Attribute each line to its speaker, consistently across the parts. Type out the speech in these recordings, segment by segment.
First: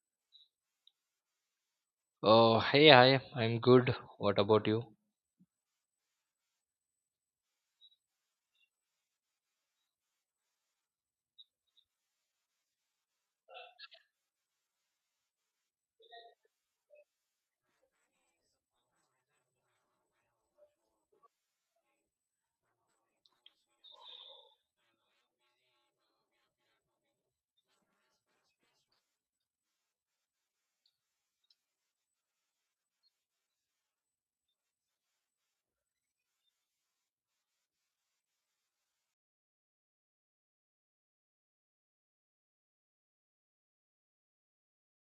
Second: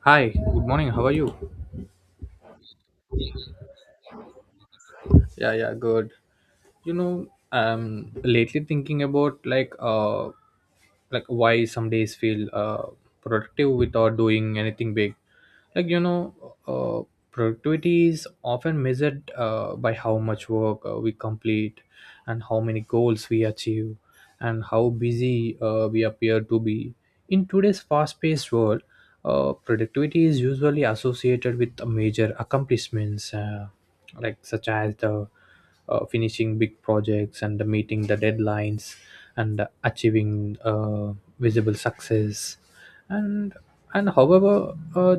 Speaker 1: Hi, good morning. How are you?
Speaker 2: Oh, hey, hi, I'm good. What about you?
Speaker 1: Yeah, yeah, good. you know I'm lately thinking about like why some days feel productive without doing anything big, like, uh productivity is often measured, by how much work, we complete, and how many goals we achieve, and how busy, we appear to be in today's fast-paced world. Productivity is usually associated with major accomplishments, like such as the finishing big projects and meeting the deadlines, and achieving visible success. And and however,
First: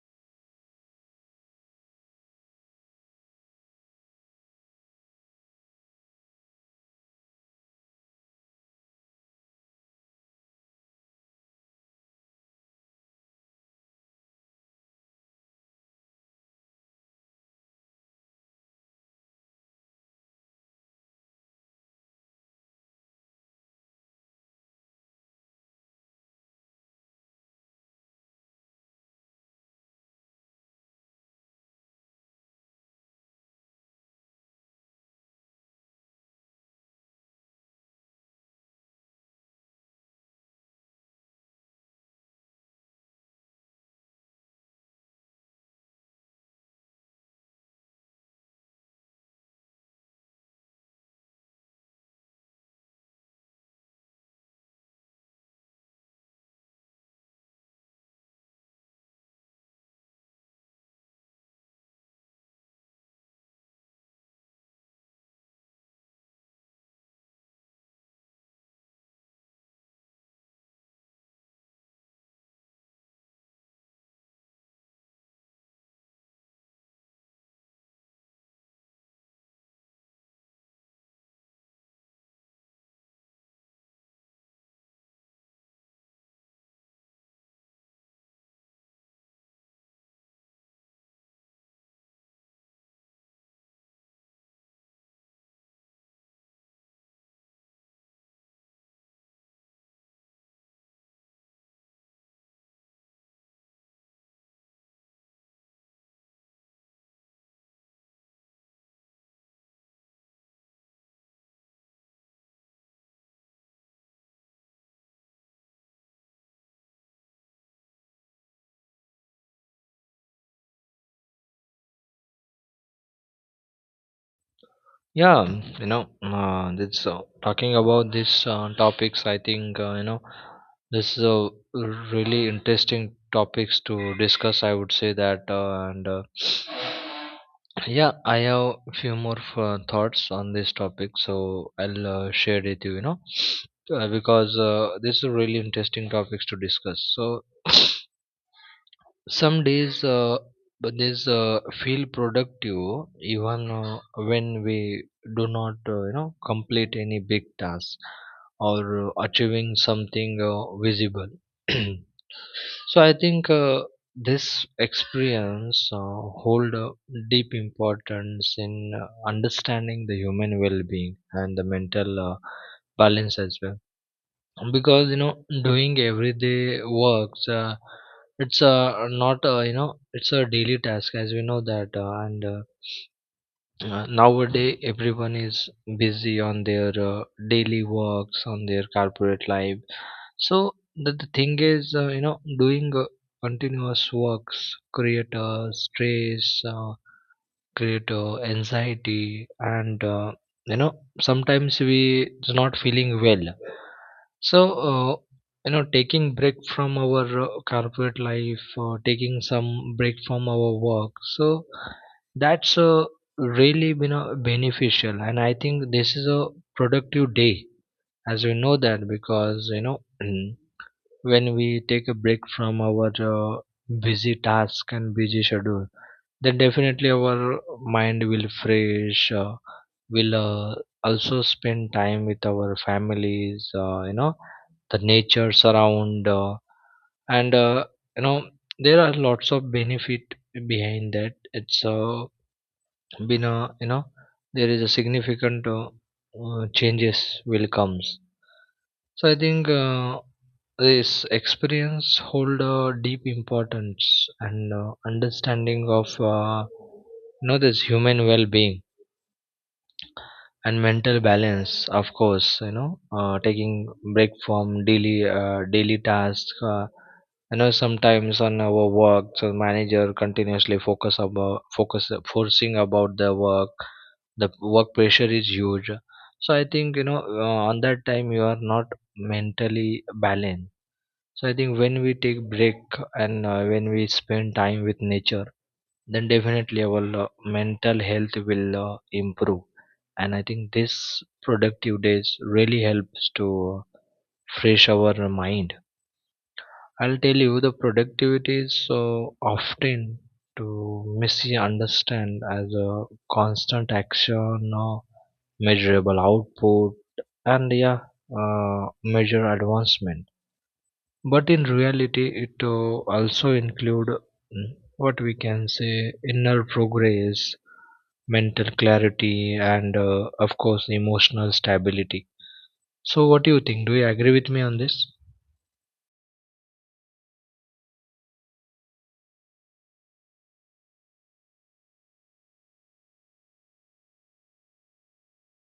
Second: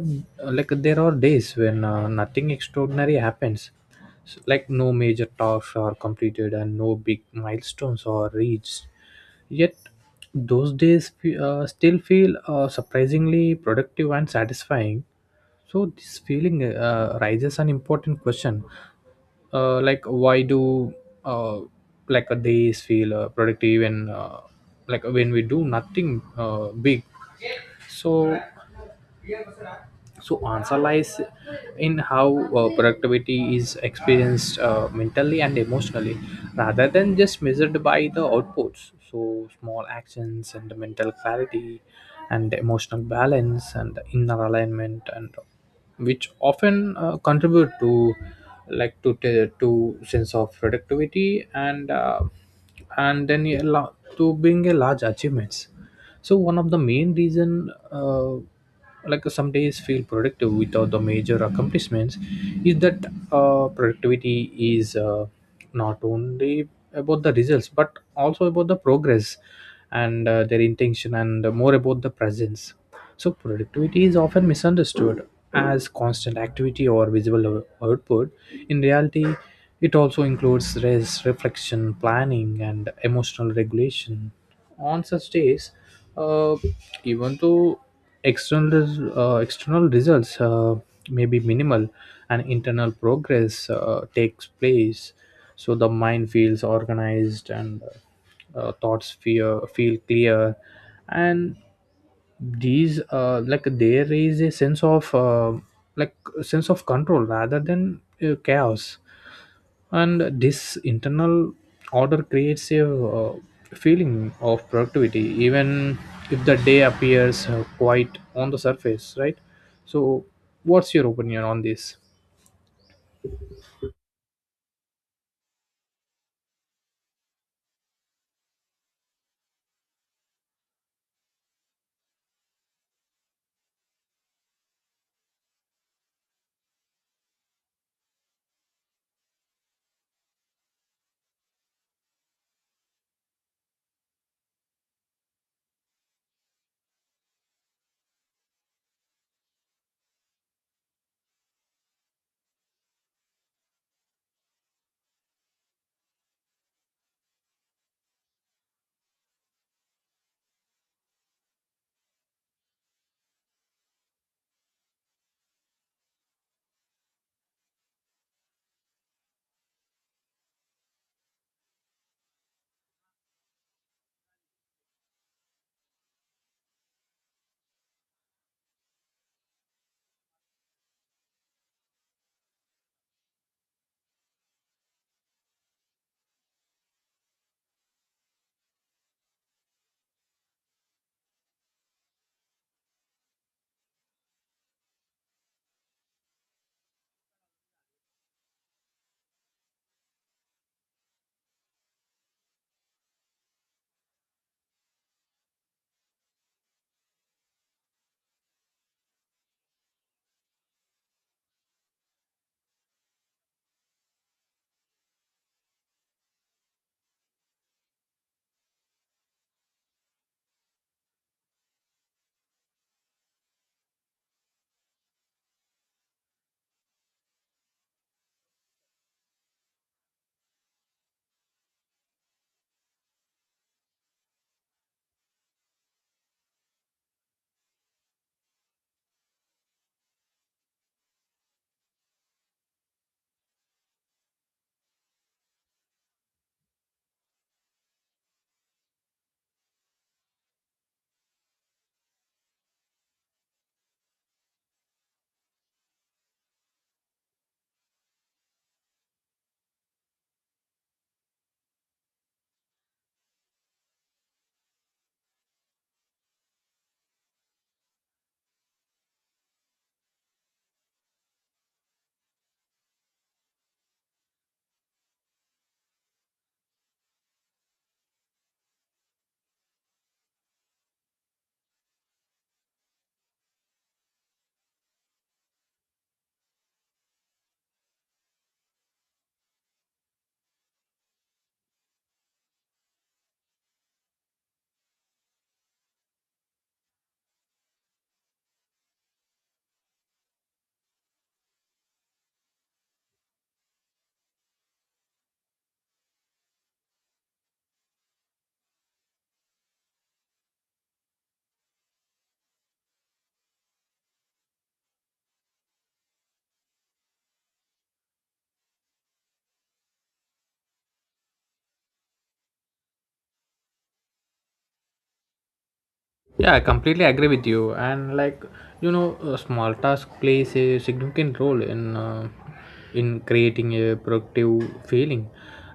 Speaker 1: like there are days when nothing extraordinary happens. Like no major tasks are completed and no big milestones are reached, yet those days still feel surprisingly productive and satisfying. So this feeling raises an important question: like why do uh, like days feel productive and like when we do nothing big? So so answer lies in how productivity is experienced mentally and emotionally, rather than just measured by the outputs. So small actions and mental clarity and emotional balance and inner alignment and which often contribute to, like, to to sense of productivity, and then you allow- to bring a large achievements. So one of the main reason like some days feel productive without the major accomplishments is that productivity is not only about the results but also about the progress, and their intention, and more about the presence. So productivity is often misunderstood as constant activity or visible output. In reality it also includes rest, reflection, planning, and emotional regulation. On such days, uh, even though external external results may be minimal, and internal progress takes place, so the mind feels organized, and thoughts feel clear, and these like there is a sense of like sense of control rather than chaos. And this internal order creates a feeling of productivity even if the day appears quite on the surface, right? So what's your opinion on this?
Speaker 2: Yeah, mm, this talking about these topics, I think this is a really interesting topics to discuss. I would say that, and yeah, I have few more thoughts on this topic, so I'll share with you. You know, because this is really interesting topics to discuss. So. Some days but this feel productive even when we do not complete any big task or achieving something visible. So I think this experience hold a deep importance in understanding the human well-being and the mental balance as well, because you know doing everyday works it's not, you know, it's a daily task, as we know that and Nowadays everyone is busy on their daily works on their corporate life. So the thing is, you know, doing continuous works create stress, create anxiety, and you know sometimes we is not feeling well. So uh, you know, taking break from our corporate life, or taking some break from our work, so that's really been a beneficial, and I think this is a productive day, as we know that, because you know when we take a break from our busy task and busy schedule, then definitely our mind will fresh. We'll also spend time with our families, you know, the natures around, and you know, there are lots of benefit behind that. It's Been a, you know, there is a significant changes will comes. So I think this experience hold a deep importance and understanding of, you know, this human well-being and mental balance. Of course, you know, taking break from daily tasks. You know, sometimes on our work, so manager continuously focus forcing about the work. The work pressure is huge. So I think, you know, on that time you are not mentally balanced. So I think when we take break and when we spend time with nature, then definitely our mental health will improve. And I think this productive days really helps to fresh our mind. I'll tell you, the productivity is so often to misunderstand as a constant action or measurable output and yeah, measure advancement, but in reality it also include, mm, what we can say, inner progress, mental clarity, and of course emotional stability. So what do you think, do you agree with me on this?
Speaker 1: Yeah, I completely agree with you. And, like, a small task plays a significant role in creating a productive feeling.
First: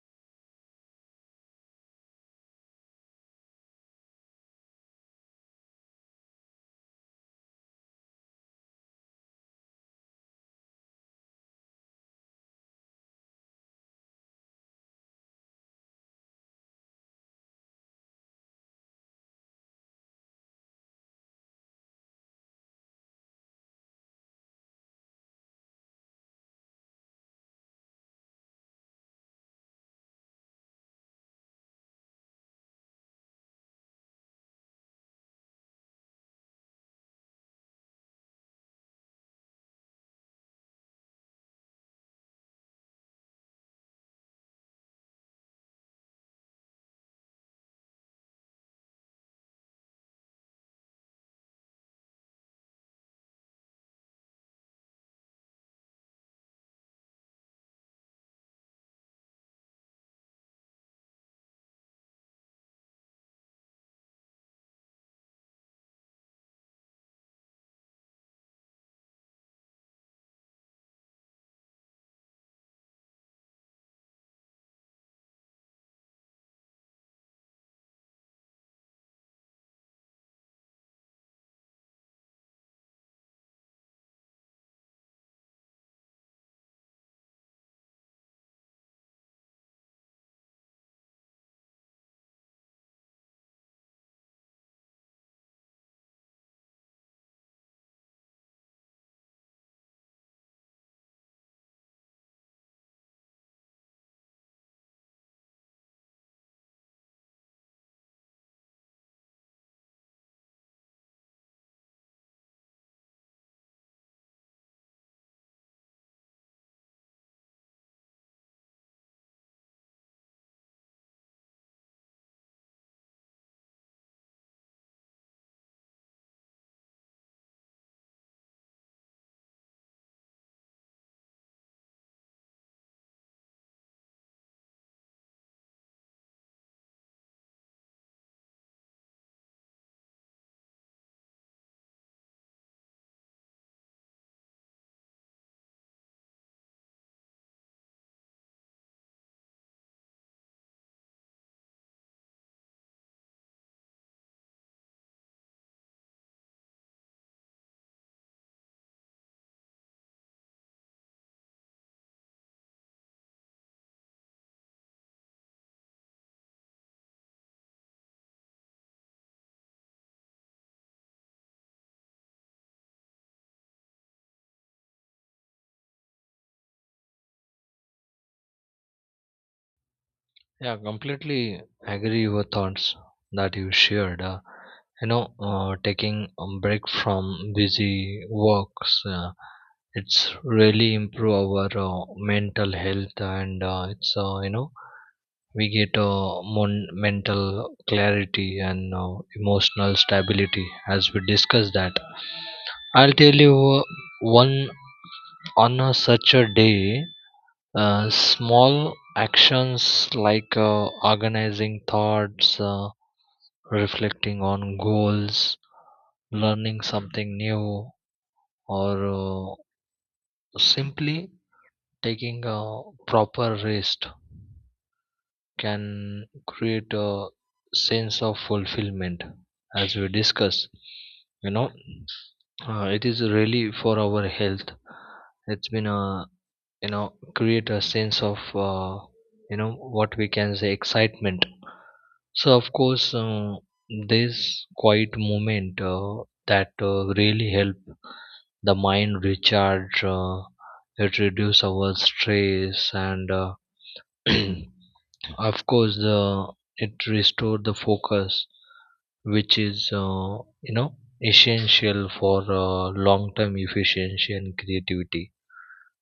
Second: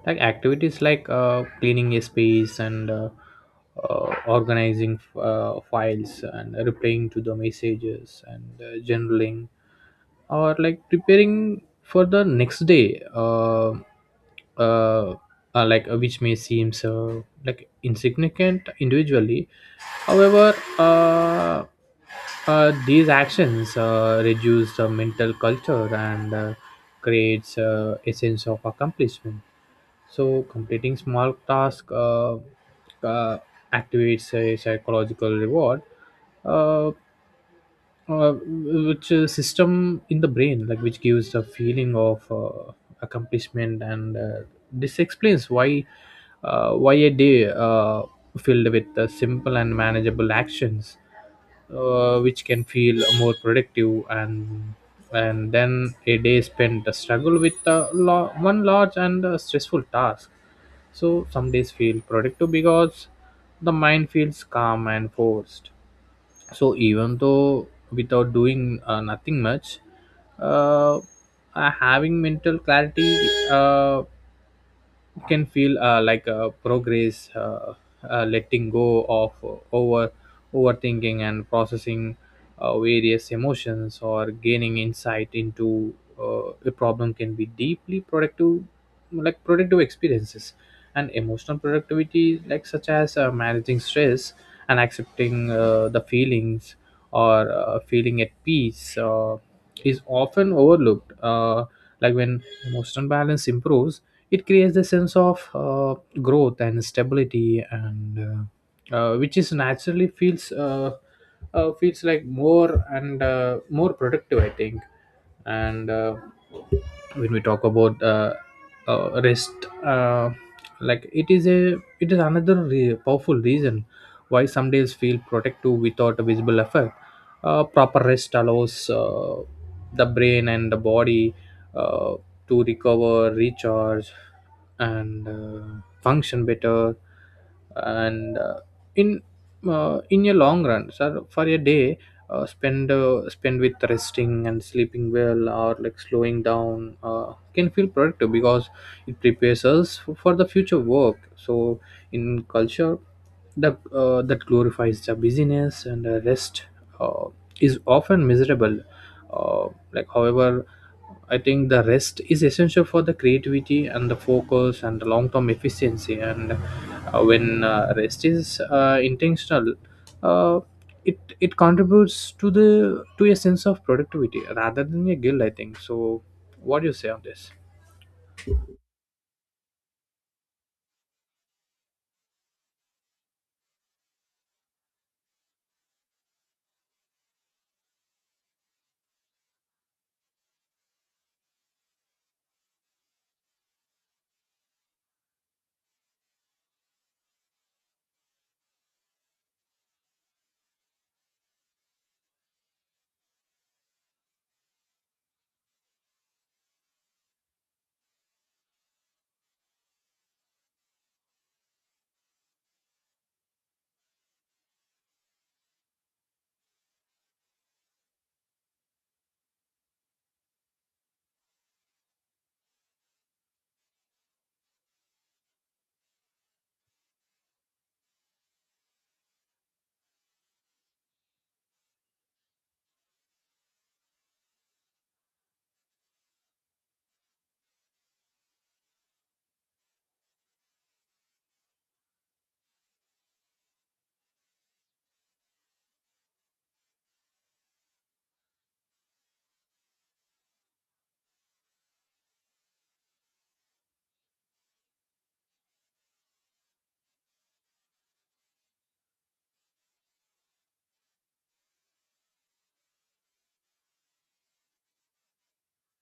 Speaker 1: Like activities like cleaning a space, and organizing files, and replying to the messages, and journaling, or like preparing for the next day uh, like which may seem so like insignificant individually. However these actions reduce the mental culture, and creates a sense of accomplishment. So completing small task uh, activates a psychological reward. Uh, which system in the brain, like which gives the feeling of accomplishment. And this explains why a day filled with simple and manageable actions which can feel more productive, and then a day spent a struggle with one large and stressful task. So some days feel productive because the mind feels calm and forced. So even though without doing nothing much uh, having mental clarity uh, can feel like a progress letting go of overthinking and processing various emotions, or gaining insight into a problem, can be deeply productive, like productive experiences. And emotional productivity, like such as managing stress and accepting the feelings, or feeling at peace is often overlooked. Like when emotional balance improves, it creates a sense of growth and stability, and which is naturally feels feels like more and more productive, I think. And when we talk about rest, like it is another powerful reason why some days feel protective without a visible effect. Proper rest allows the brain and the body uh, to recover, recharge, and function better. And in in a long run, sir, for a day spend with resting and sleeping well, or like slowing down can feel productive because it prepares us for the future work. So in culture, the that glorifies the busyness and the rest Uh, is often miserable. Like, however, I think the rest is essential for the creativity and the focus and the long-term efficiency. And when rest is intentional uh, it contributes to the to a sense of productivity rather than a guilt, I think. So, what do you say on this?
Speaker 2: Yeah, completely agree your thoughts that you shared. You know, Taking a break from busy works, it's really improve our mental health, and it's you know, we get mental clarity and emotional stability, as we discuss that. I'll tell you, one, on a such a day, small actions like organizing thoughts, reflecting on goals, learning something new, or uh, simply taking a proper rest, can create a sense of fulfillment, as we discuss, you know, it is really for our health. It's been a, you know, create a sense of, uh, you know what we can say, excitement. So of course this quiet moment that really help the mind recharge. It reduce our stress, and of course, it restored the focus, which is, you know, essential for long-term efficiency and creativity.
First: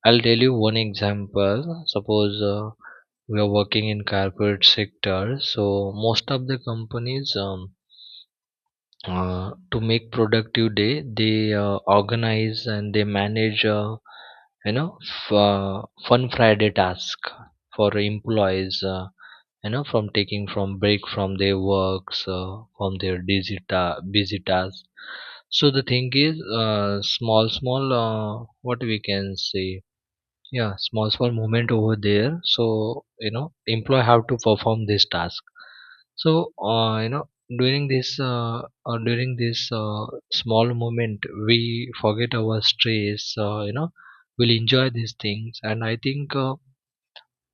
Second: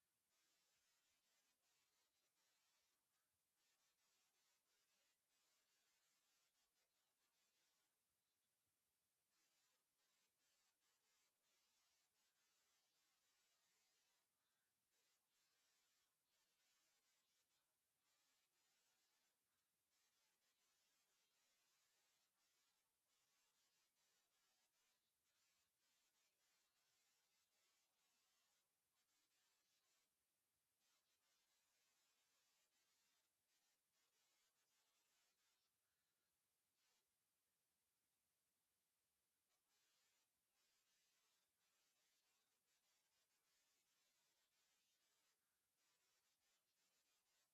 Speaker 2: I'll tell you one example. Suppose we are working in corporate sector, so most of the companies, to make productive day, they organize and they manage, you know f- uh, fun Friday task for employees. You know, from taking from break from their works, from their busy tasks. So the thing is, small small, what we can say, yeah, small small movement over there, so you know employee have to perform this task. So, you know, during this uh, during this small moment, we forget our stress. You know, we'll enjoy these things, and I think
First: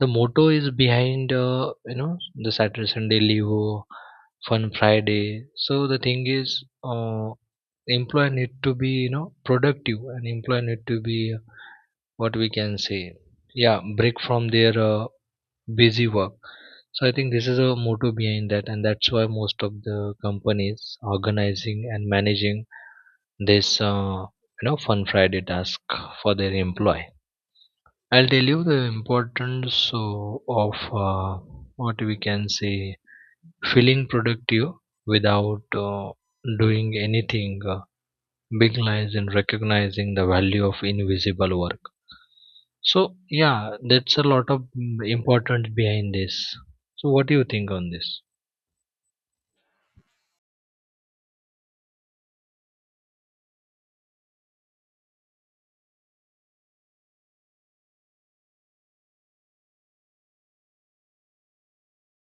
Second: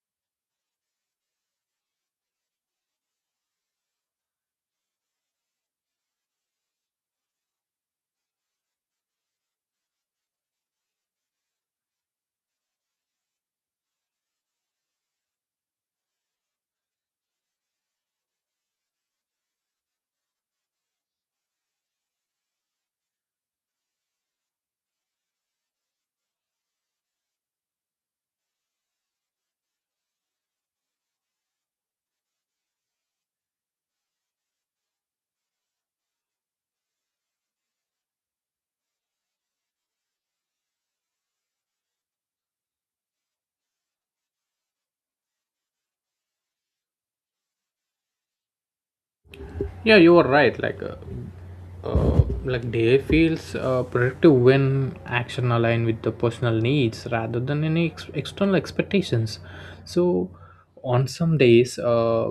Speaker 2: the motto is behind, you know, the Saturday Sunday Levo, Fun Friday. So the thing is, employer need to be, you know, productive, and employer need to be, what we can say, yeah, break from their busy work. So I think this is a motto behind that, and that's why most of the companies organizing and managing this, you know, Fun Friday task for their employee. I'll tell you the importance so, of, uh, what we can say, feeling productive without doing anything big lies, and recognizing the value of invisible work. So yeah, that's a lot of, mm, importance behind this. So what do you think on this?
Speaker 1: Yeah, you are right. Like like day feels productive when action align with the personal needs rather than any external expectations. So, on some days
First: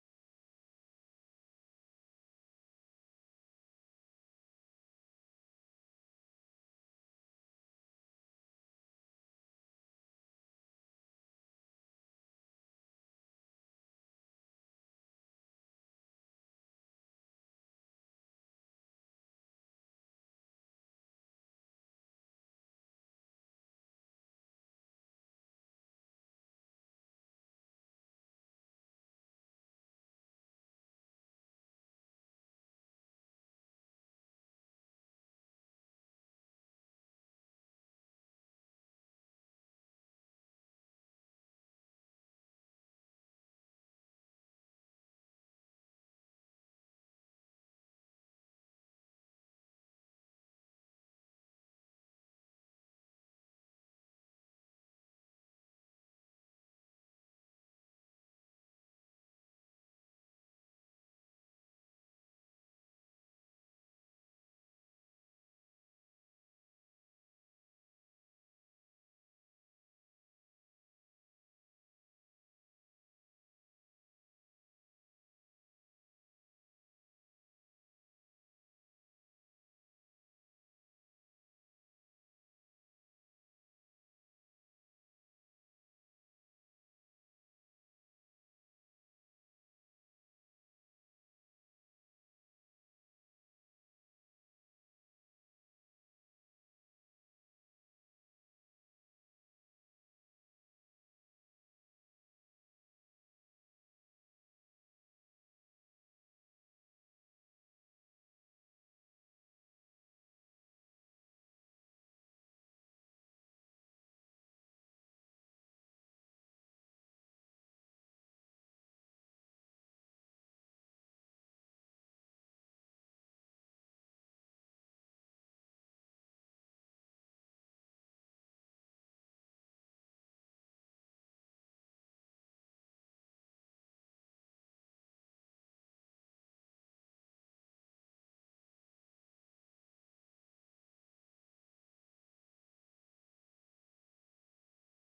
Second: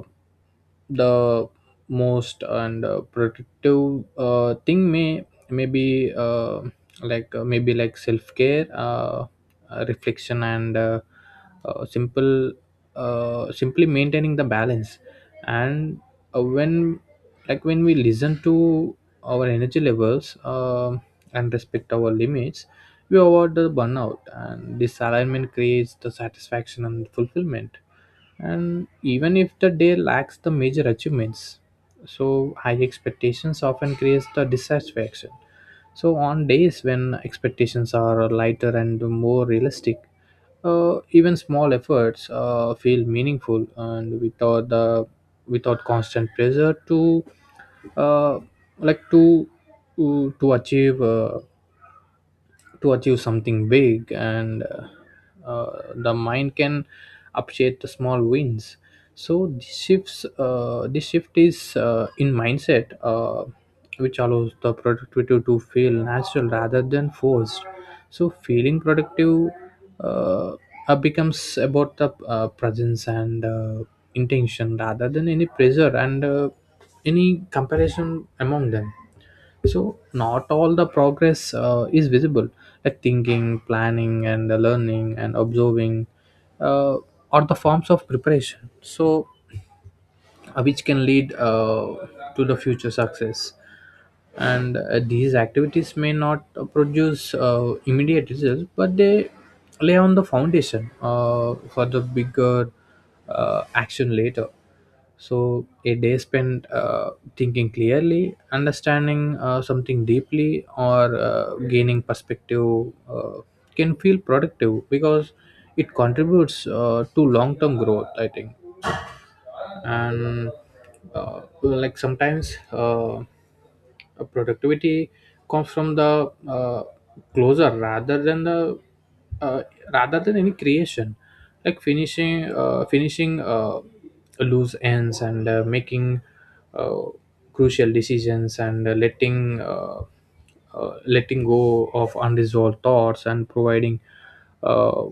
Speaker 1: the most and productive thing may maybe like maybe like self care reflection, and simple simply maintaining the balance, and when like when we listen to our energy levels and respect our limits, we avoid the burnout, and this alignment creates the satisfaction and fulfillment, and even if the day lacks the major achievements. So high expectations often creates the dissatisfaction. So on days when expectations are lighter and more realistic even small efforts feel meaningful, and without constant pressure to uh, like to achieve to achieve something big, and the mind can appreciate the small wins. So this shift is in mindset which allows the productivity to feel natural rather than forced. So feeling productive uh, becomes about the presence and intention rather than any pressure and any comparison among them. So not all the progress is visible, like thinking, planning, and the learning and observing uh, are the forms of preparation. So which can lead to the future success. And these activities may not produce immediate results, but they lay on the foundation for the bigger action later. So a day spent thinking clearly, understanding something deeply, or gaining perspective can feel productive because it contributes to long term growth, I think. And well, like sometimes productivity comes from the closer rather than the uh, rather than any creation, like finishing loose ends, and making uh, crucial decisions, and letting letting go of unresolved thoughts, and providing uh,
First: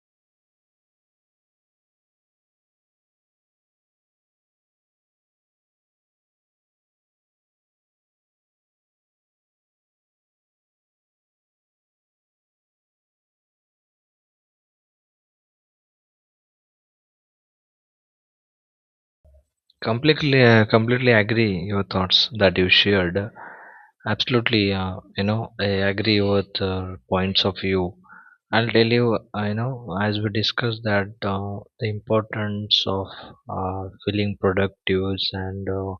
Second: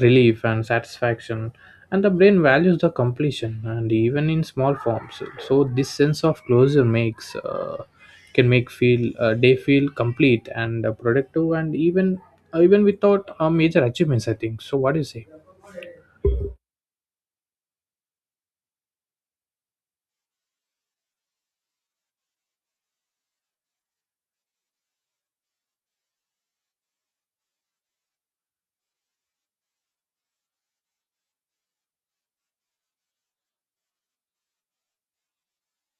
Speaker 1: relief and satisfaction. And the brain values the completion and even in small forms. So this sense of closure makes can make feel day feel complete and productive, and even even without major achievements, I think. So what do you say?
Speaker 2: Completely agree your thoughts that you shared. Absolutely, you know, I agree with points of view. I'll tell you, I know, as we discussed that the importance of feeling productive and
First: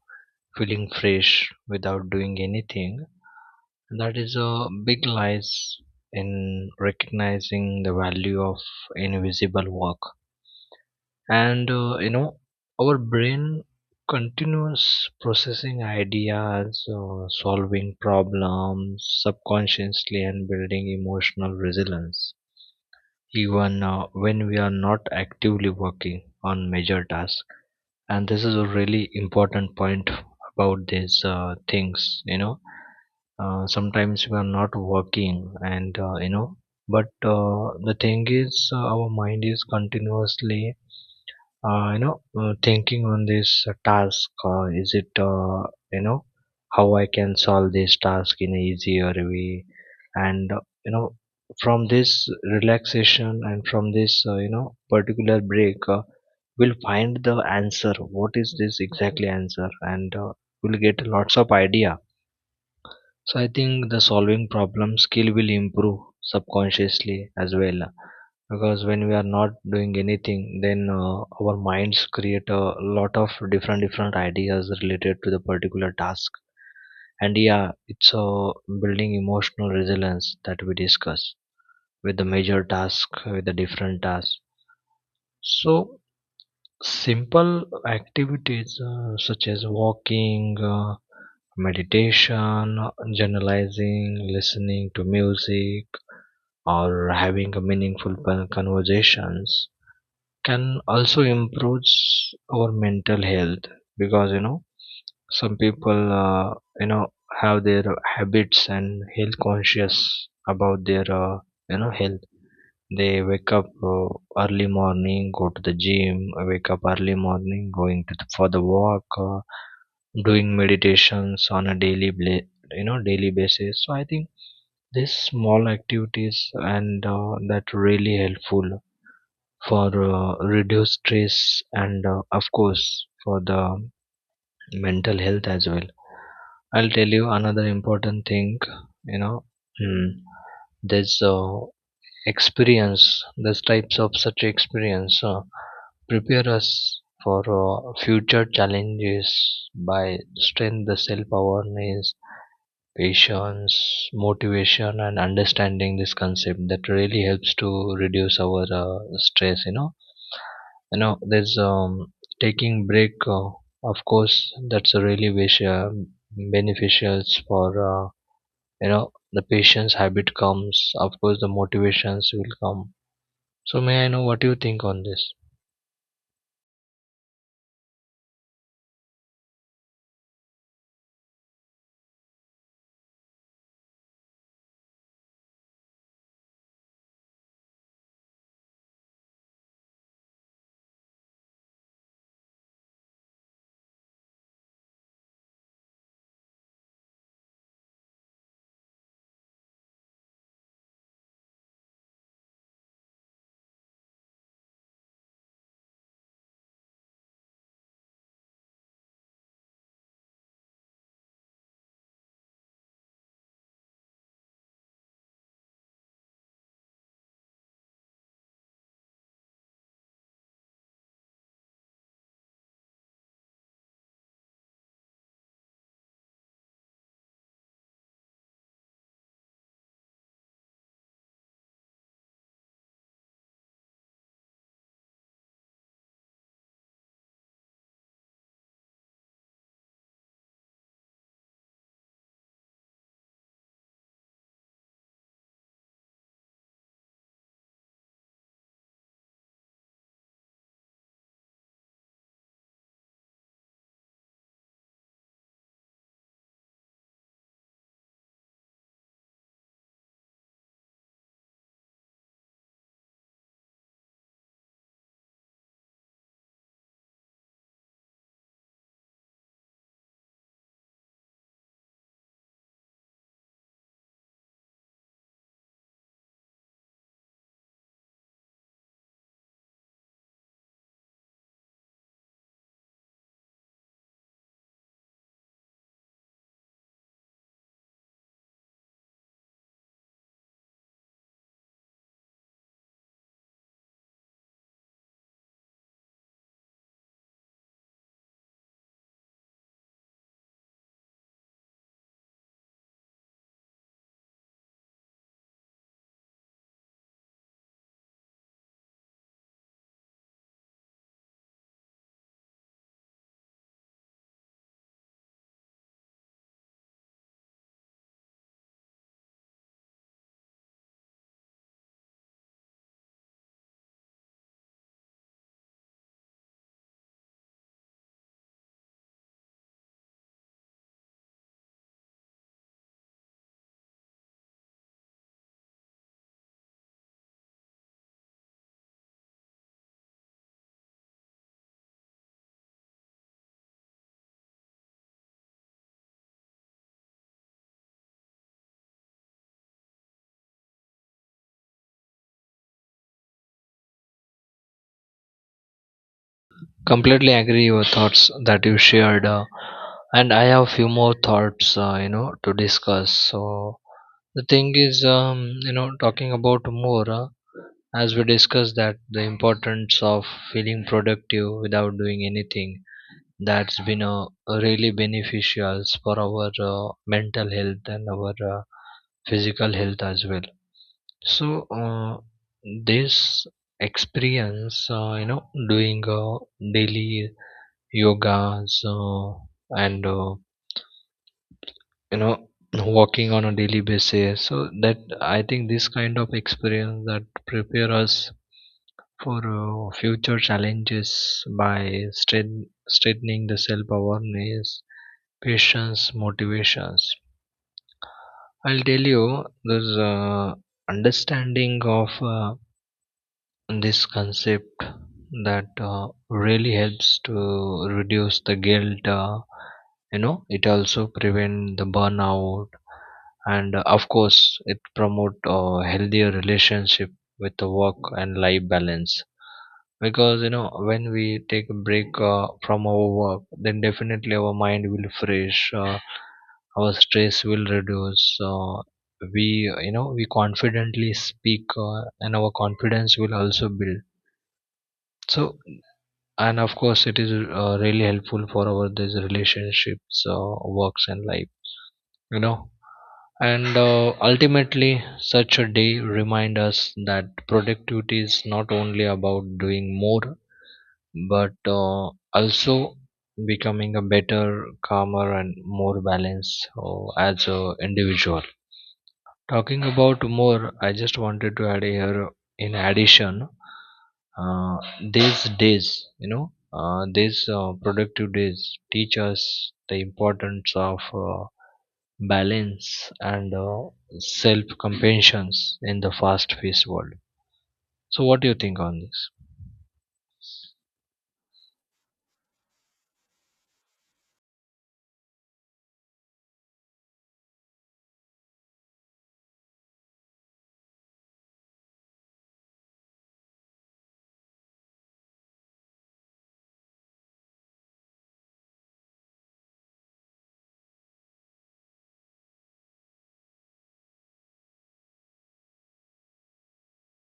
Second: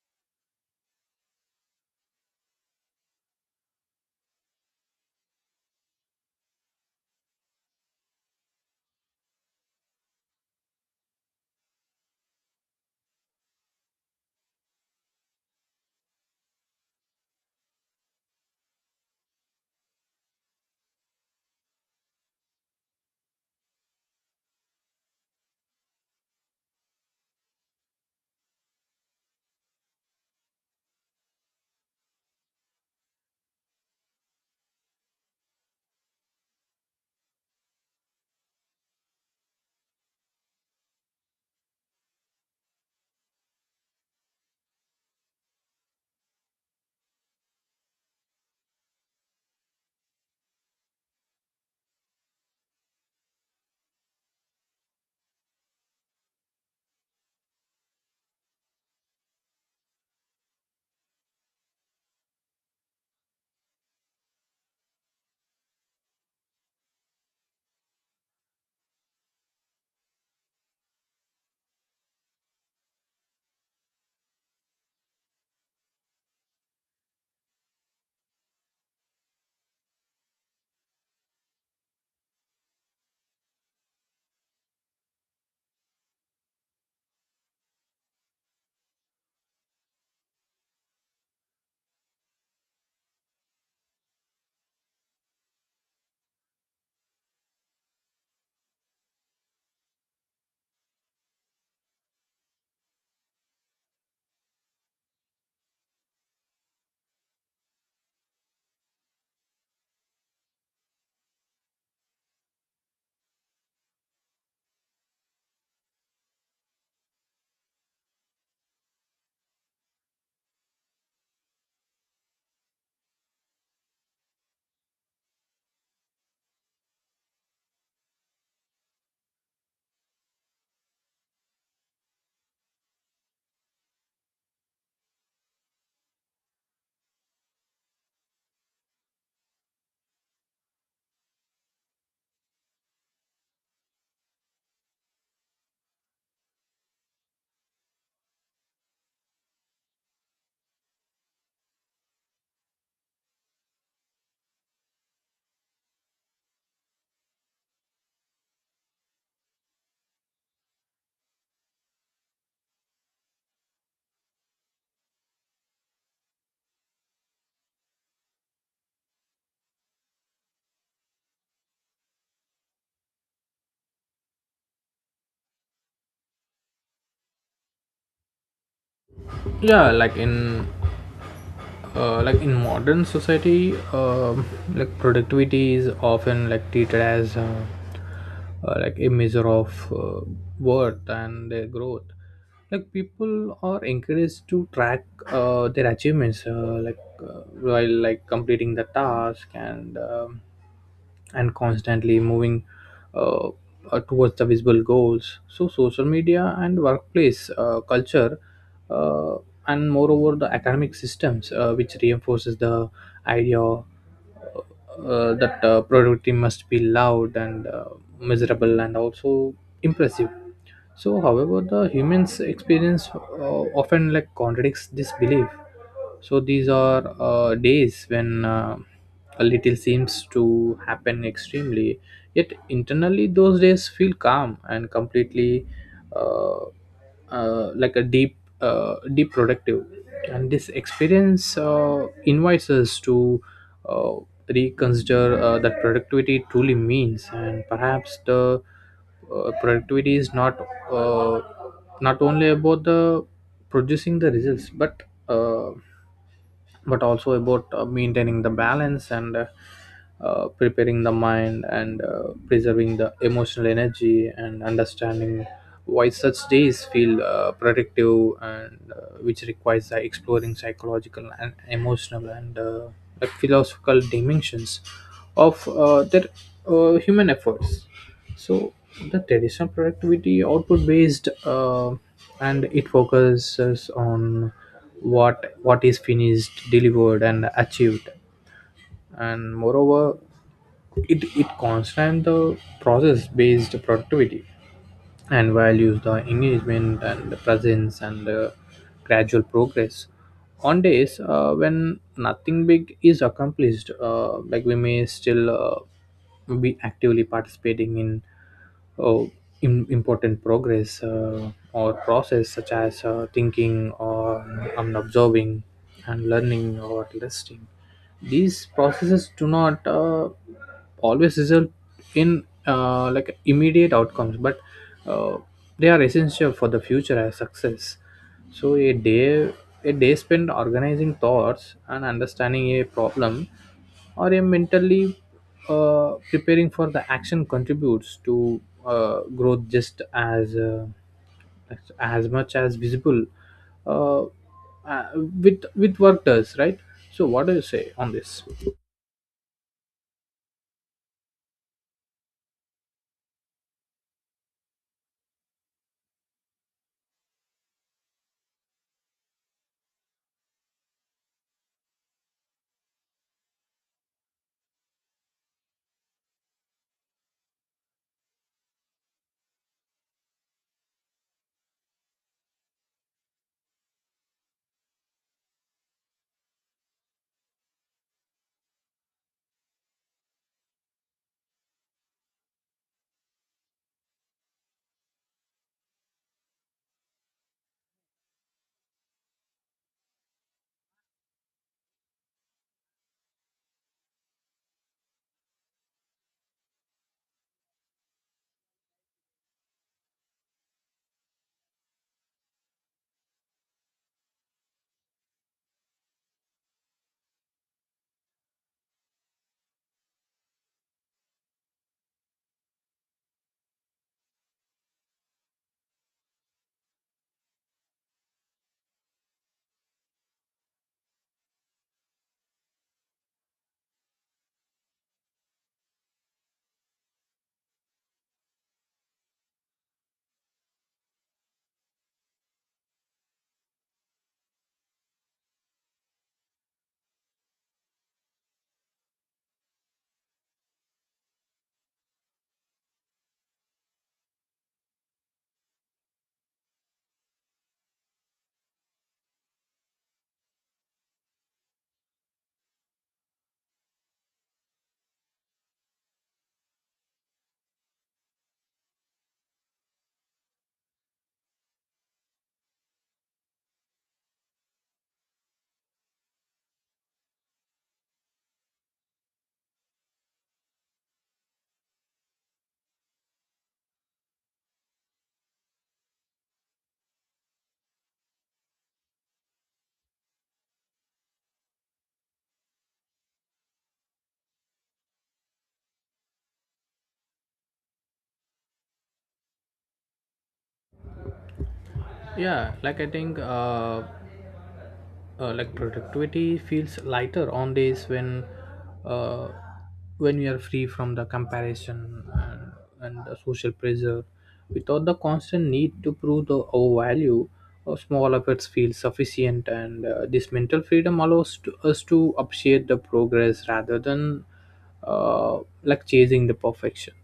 Speaker 2: feeling fresh without doing anything. That is a big lies in recognizing the value of invisible work. And you know, our brain continuous processing ideas, solving problems subconsciously, and building emotional resilience, even when we are not actively working on major tasks. And this is a really important point about these things. You know, sometimes we are not working, and you know, but the thing is, our mind is continuously, you know, thinking on this task, is it you know, how I can solve this task in an easier way. And you know, from this relaxation and from this, you know, particular break, we'll find the answer, what is this exactly answer. And we'll get lots of idea. So I think the solving problem skill will improve subconsciously as well, because when we are not doing anything, then our minds create a lot of different different ideas related to the particular task. And yeah, it's building emotional resilience that we discuss, with the major task, with the different tasks. So simple activities, such as walking, meditation, journalizing, listening to music, or having a meaningful conversations, can also improve our mental health. Because, you know, some people, you know, have their habits and health conscious about their, you know, health. They wake up, early morning, go to the gym, wake up early morning, going to the, for the walk, doing meditations on a you know, daily basis. So I think these small activities, and that really helpful for reduce stress, and of course for the mental health as well. I'll tell you another important thing. You know, mm, there's experience these types of such experience prepare us for future challenges by strengthening the self-awareness, patience, motivation, and understanding this concept that really helps to reduce our stress. You know, you know, there's, taking break, of course that's a really wish, beneficial for, you know, the patient's habit comes, of course the motivations will come. So may I know what you think on this?
Speaker 1: Yeah, like in modern society like productivity is often like treated as like a measure of worth and their growth. Like people are encouraged to track their achievements like uh, while like completing the task, and and constantly moving uh, towards the visible goals. So, social media and workplace culture uh, and moreover, the academic systems which reinforces the idea that productivity must be loud and miserable, and also impressive. So, however, the humans experience often like contradicts this belief. So these are days when a little seems to happen extremely, yet internally those days feel calm and completely uh, like a deep deep productive. And this experience invites us to uh, reconsider that productivity truly means, and perhaps the productivity is not uh, not only about the producing the results, uh, but also about maintaining the balance, and preparing the mind, and preserving the emotional energy, and understanding why such days feel productive, and which requires exploring psychological and emotional and like philosophical dimensions of their human efforts. So the traditional productivity output based and it focuses on what is finished, delivered, and achieved. And moreover it constrains the process-based productivity and values the engagement and the presence and the gradual progress. On days when nothing big is accomplished like we may still be actively participating in uh, important progress or process such as thinking or observing and learning or listening. These processes do not always result in like immediate outcomes, but uh, they are essential for the future as success. So a day spent organizing thoughts and understanding a problem, or a mentally preparing for the action contributes to growth just as much as visible uh, uh, with work does, right? So what do you say on this?
Speaker 2: Completely agree your thoughts that you shared, and I have few more thoughts, you know, to discuss. So the thing is, you know, talking about more, as we discussed that the importance of feeling productive without doing anything. That's been really beneficial for our mental health and our physical health as well. So this experience, you know, doing daily yogas, and you know, walking on a daily basis. So that I think this kind of experience that prepare us for future challenges by strengthening the self awareness, patience, motivations. I'll tell you this, understanding of, this concept that really helps to reduce the guilt. You know, it also prevent the burnout, and of course it promote a healthier relationship with the work and life balance. Because you know, when we take a break from our work, then definitely our mind will fresh. Our stress will reduce. Uh, we you know we confidently speak, and our confidence will also build. So, and of course it is really helpful for our these relationships, works and life, you know. And ultimately such a day remind us that productivity is not only about doing more, but also becoming a better, calmer and more balanced, as a individual. Talking about more, I just wanted to add here, in addition, these days, you know, these productive days teach us the importance of balance and self compassion in the fast paced world. So, what do you think on this?
Speaker 1: Yeah, like I think like productivity feels lighter on days uh when you are free from the comparison and the social pressure. Without the constant need to prove the our value small efforts feel sufficient, and this mental freedom allows us to appreciate the progress rather than like chasing the perfection.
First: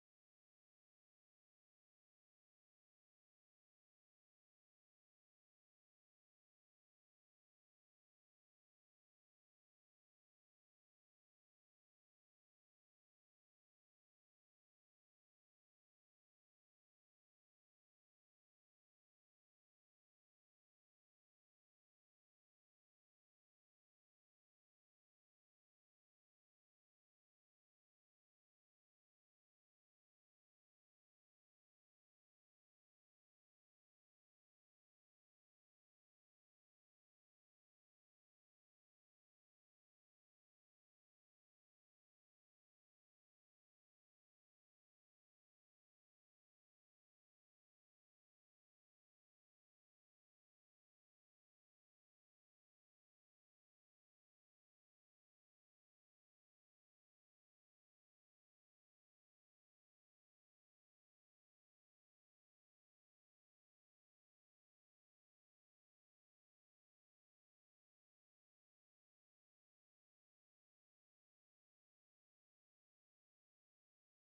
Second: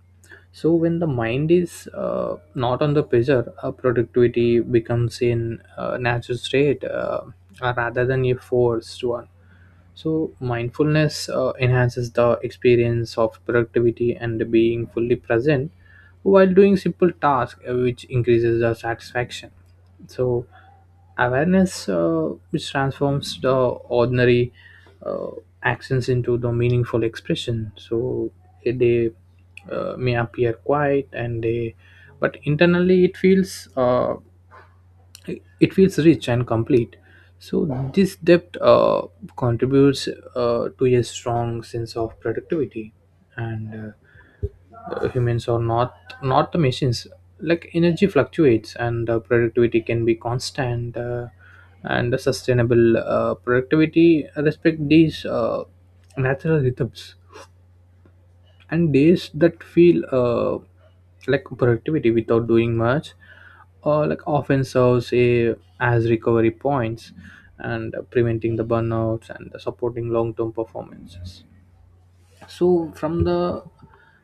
Speaker 1: So when the mind is not under pressure productivity becomes in natural state rather than a forced one. So mindfulness enhances the experience of productivity and being fully present while doing simple tasks which increases the satisfaction. So awareness which transforms the ordinary uh, actions into the meaningful expression. So they may appear quiet and they, but internally it feels rich and complete. So this depth contributes to a strong sense of productivity. And humans are not the machines, like energy fluctuates, and productivity can be constant and the sustainable productivity respect these natural rhythms. And days that feel like productivity without doing much like often serves as recovery points, and preventing the burnouts and supporting long-term performances. So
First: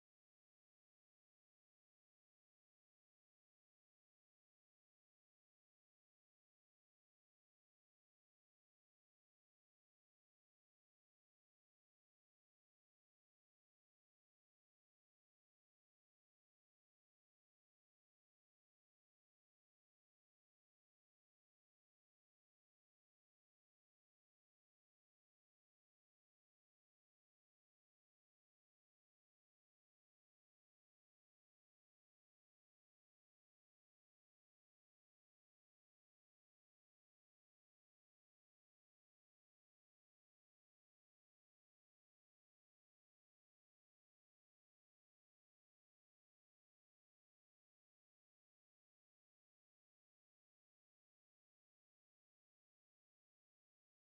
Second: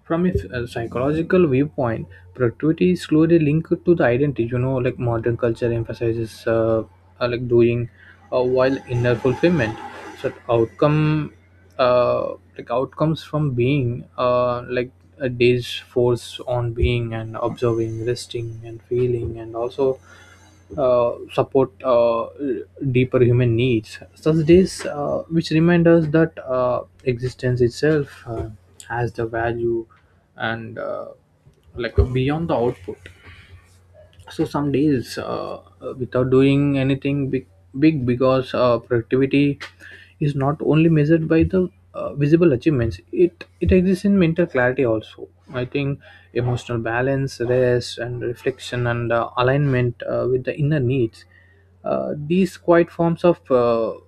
Speaker 1: from a psychological viewpoint, productivity is slowly linked to the identity. Like modern culture emphasizes like doing while inner fulfillment. So outcome like outcomes from being like a day's force on being and observing, resting and feeling, and also support deeper human needs. Such days which remind us that existence itself has the value, and like beyond the output. So some days without doing anything big because productivity is not only measured by the visible achievements. It exists in mental clarity also, I think, emotional balance, rest and reflection, and alignment with the inner needs. These quiet forms of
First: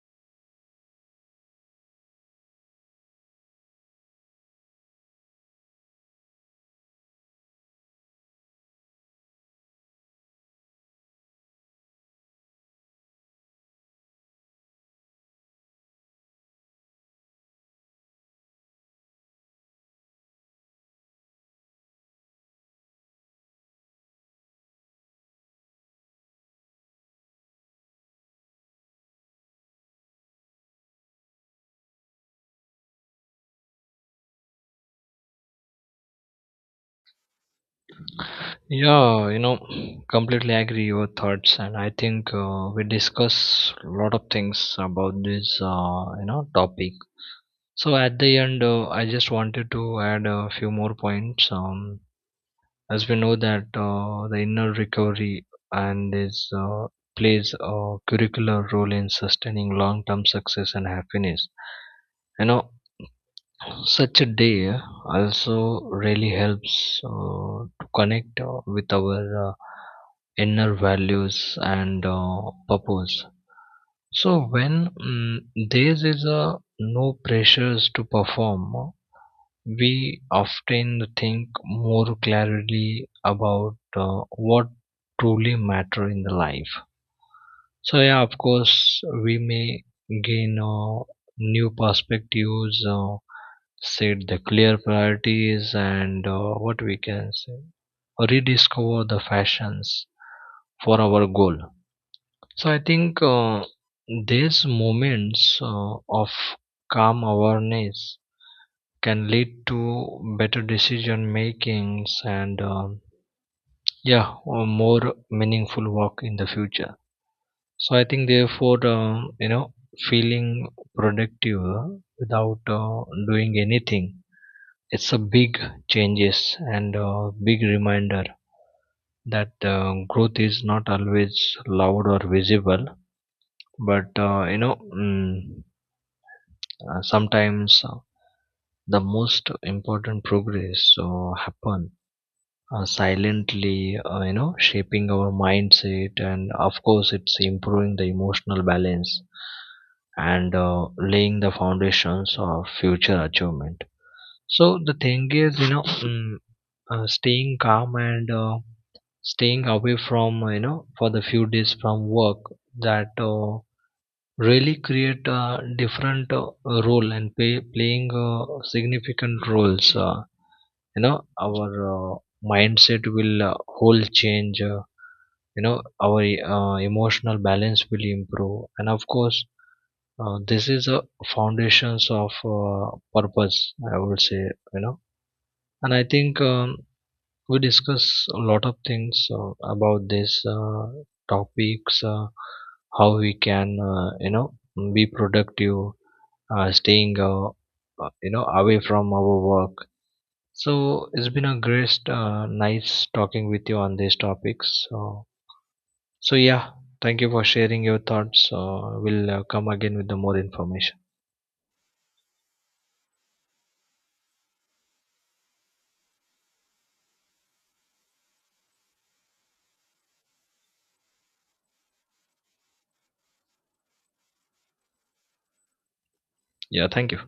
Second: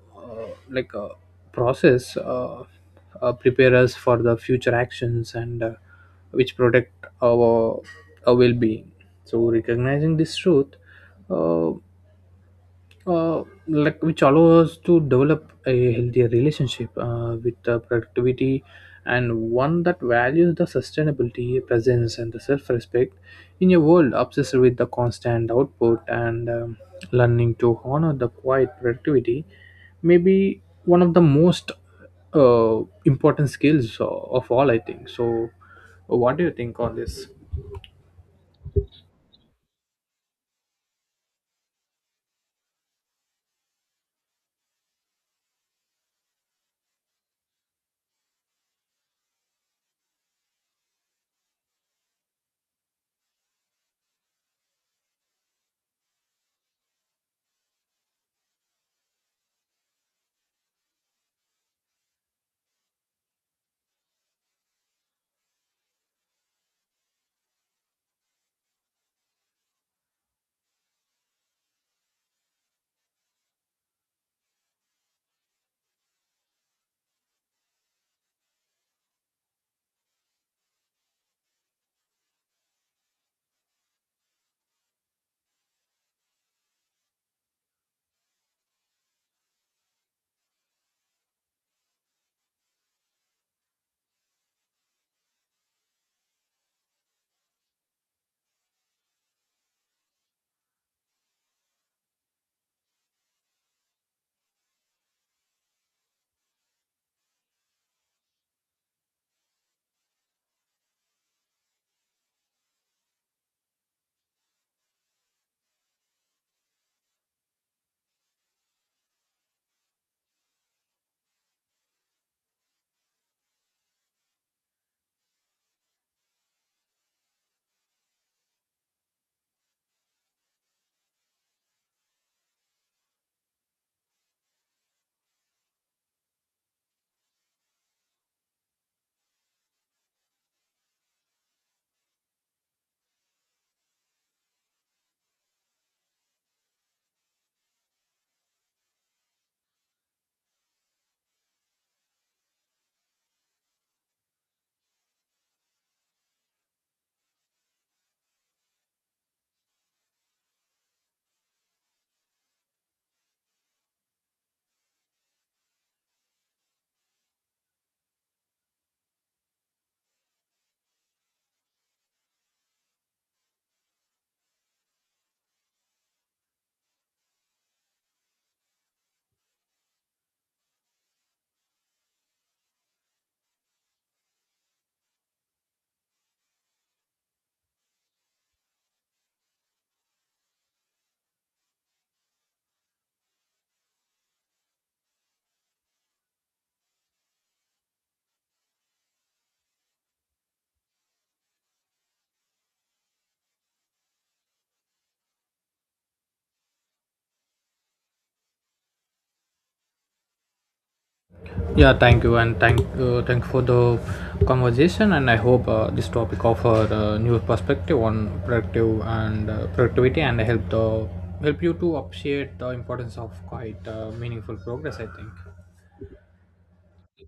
Speaker 1: like process prepare us for the future actions, and which protect our well-being. So recognizing this truth uh, like which allow us to develop a healthier relationship with productivity, and one that values the sustainability, presence, and the self-respect. In a world obsessed with the constant output, and learning to honor the quiet productivity may be one of the most uh, important skills of all, I think. So what do you think on this?
Speaker 2: Yeah, you know, completely agree your thoughts, and I think we discuss a lot of things about this, you know, topic. So at the end, I just wanted to add a few more points. As we know that the inner recovery and this, plays a curricular role in sustaining long-term success and happiness. You know, such a day also really helps to connect with our, inner values and purpose. So when, mm, there is a no pressures to perform, we often think more clearly about what truly matter in the life. So yeah, of course we may gain new perspectives, set the clear priorities, and what we can say, rediscover the fashions for our goal. So I think these moments of calm awareness can lead to better decision makings, and, yeah, or more meaningful work in the future. So I think therefore, you know, feeling productive without doing anything, it's a big changes and a big reminder that growth is not always loud or visible, but you know, mm, sometimes the most important progress happen silently. You know, shaping our mindset, and of course it's improving the emotional balance, and laying the foundations of future achievement. So the thing is, you know, mm, staying calm and staying away from, you know, for the few days from work, that really create a different role, and playing significant roles. You know, our mindset will whole change. You know, our emotional balance will improve, and of course this is a foundations of uh, purpose, I would say. You know, and I think, we discuss a lot of things about this topics, how we can, you know, be productive, staying you know, away from our work. So it's been a great, nice talking with you on these topics. So, so yeah, thank you for sharing your thoughts. We'll come again with the more information.
Speaker 1: Yeah, thank you, and thank for the conversation. And I hope this topic offer a new perspective on productive and productivity, and help you to appreciate the importance of quite meaningful progress, I think.
Speaker 2: Yeah, thank you.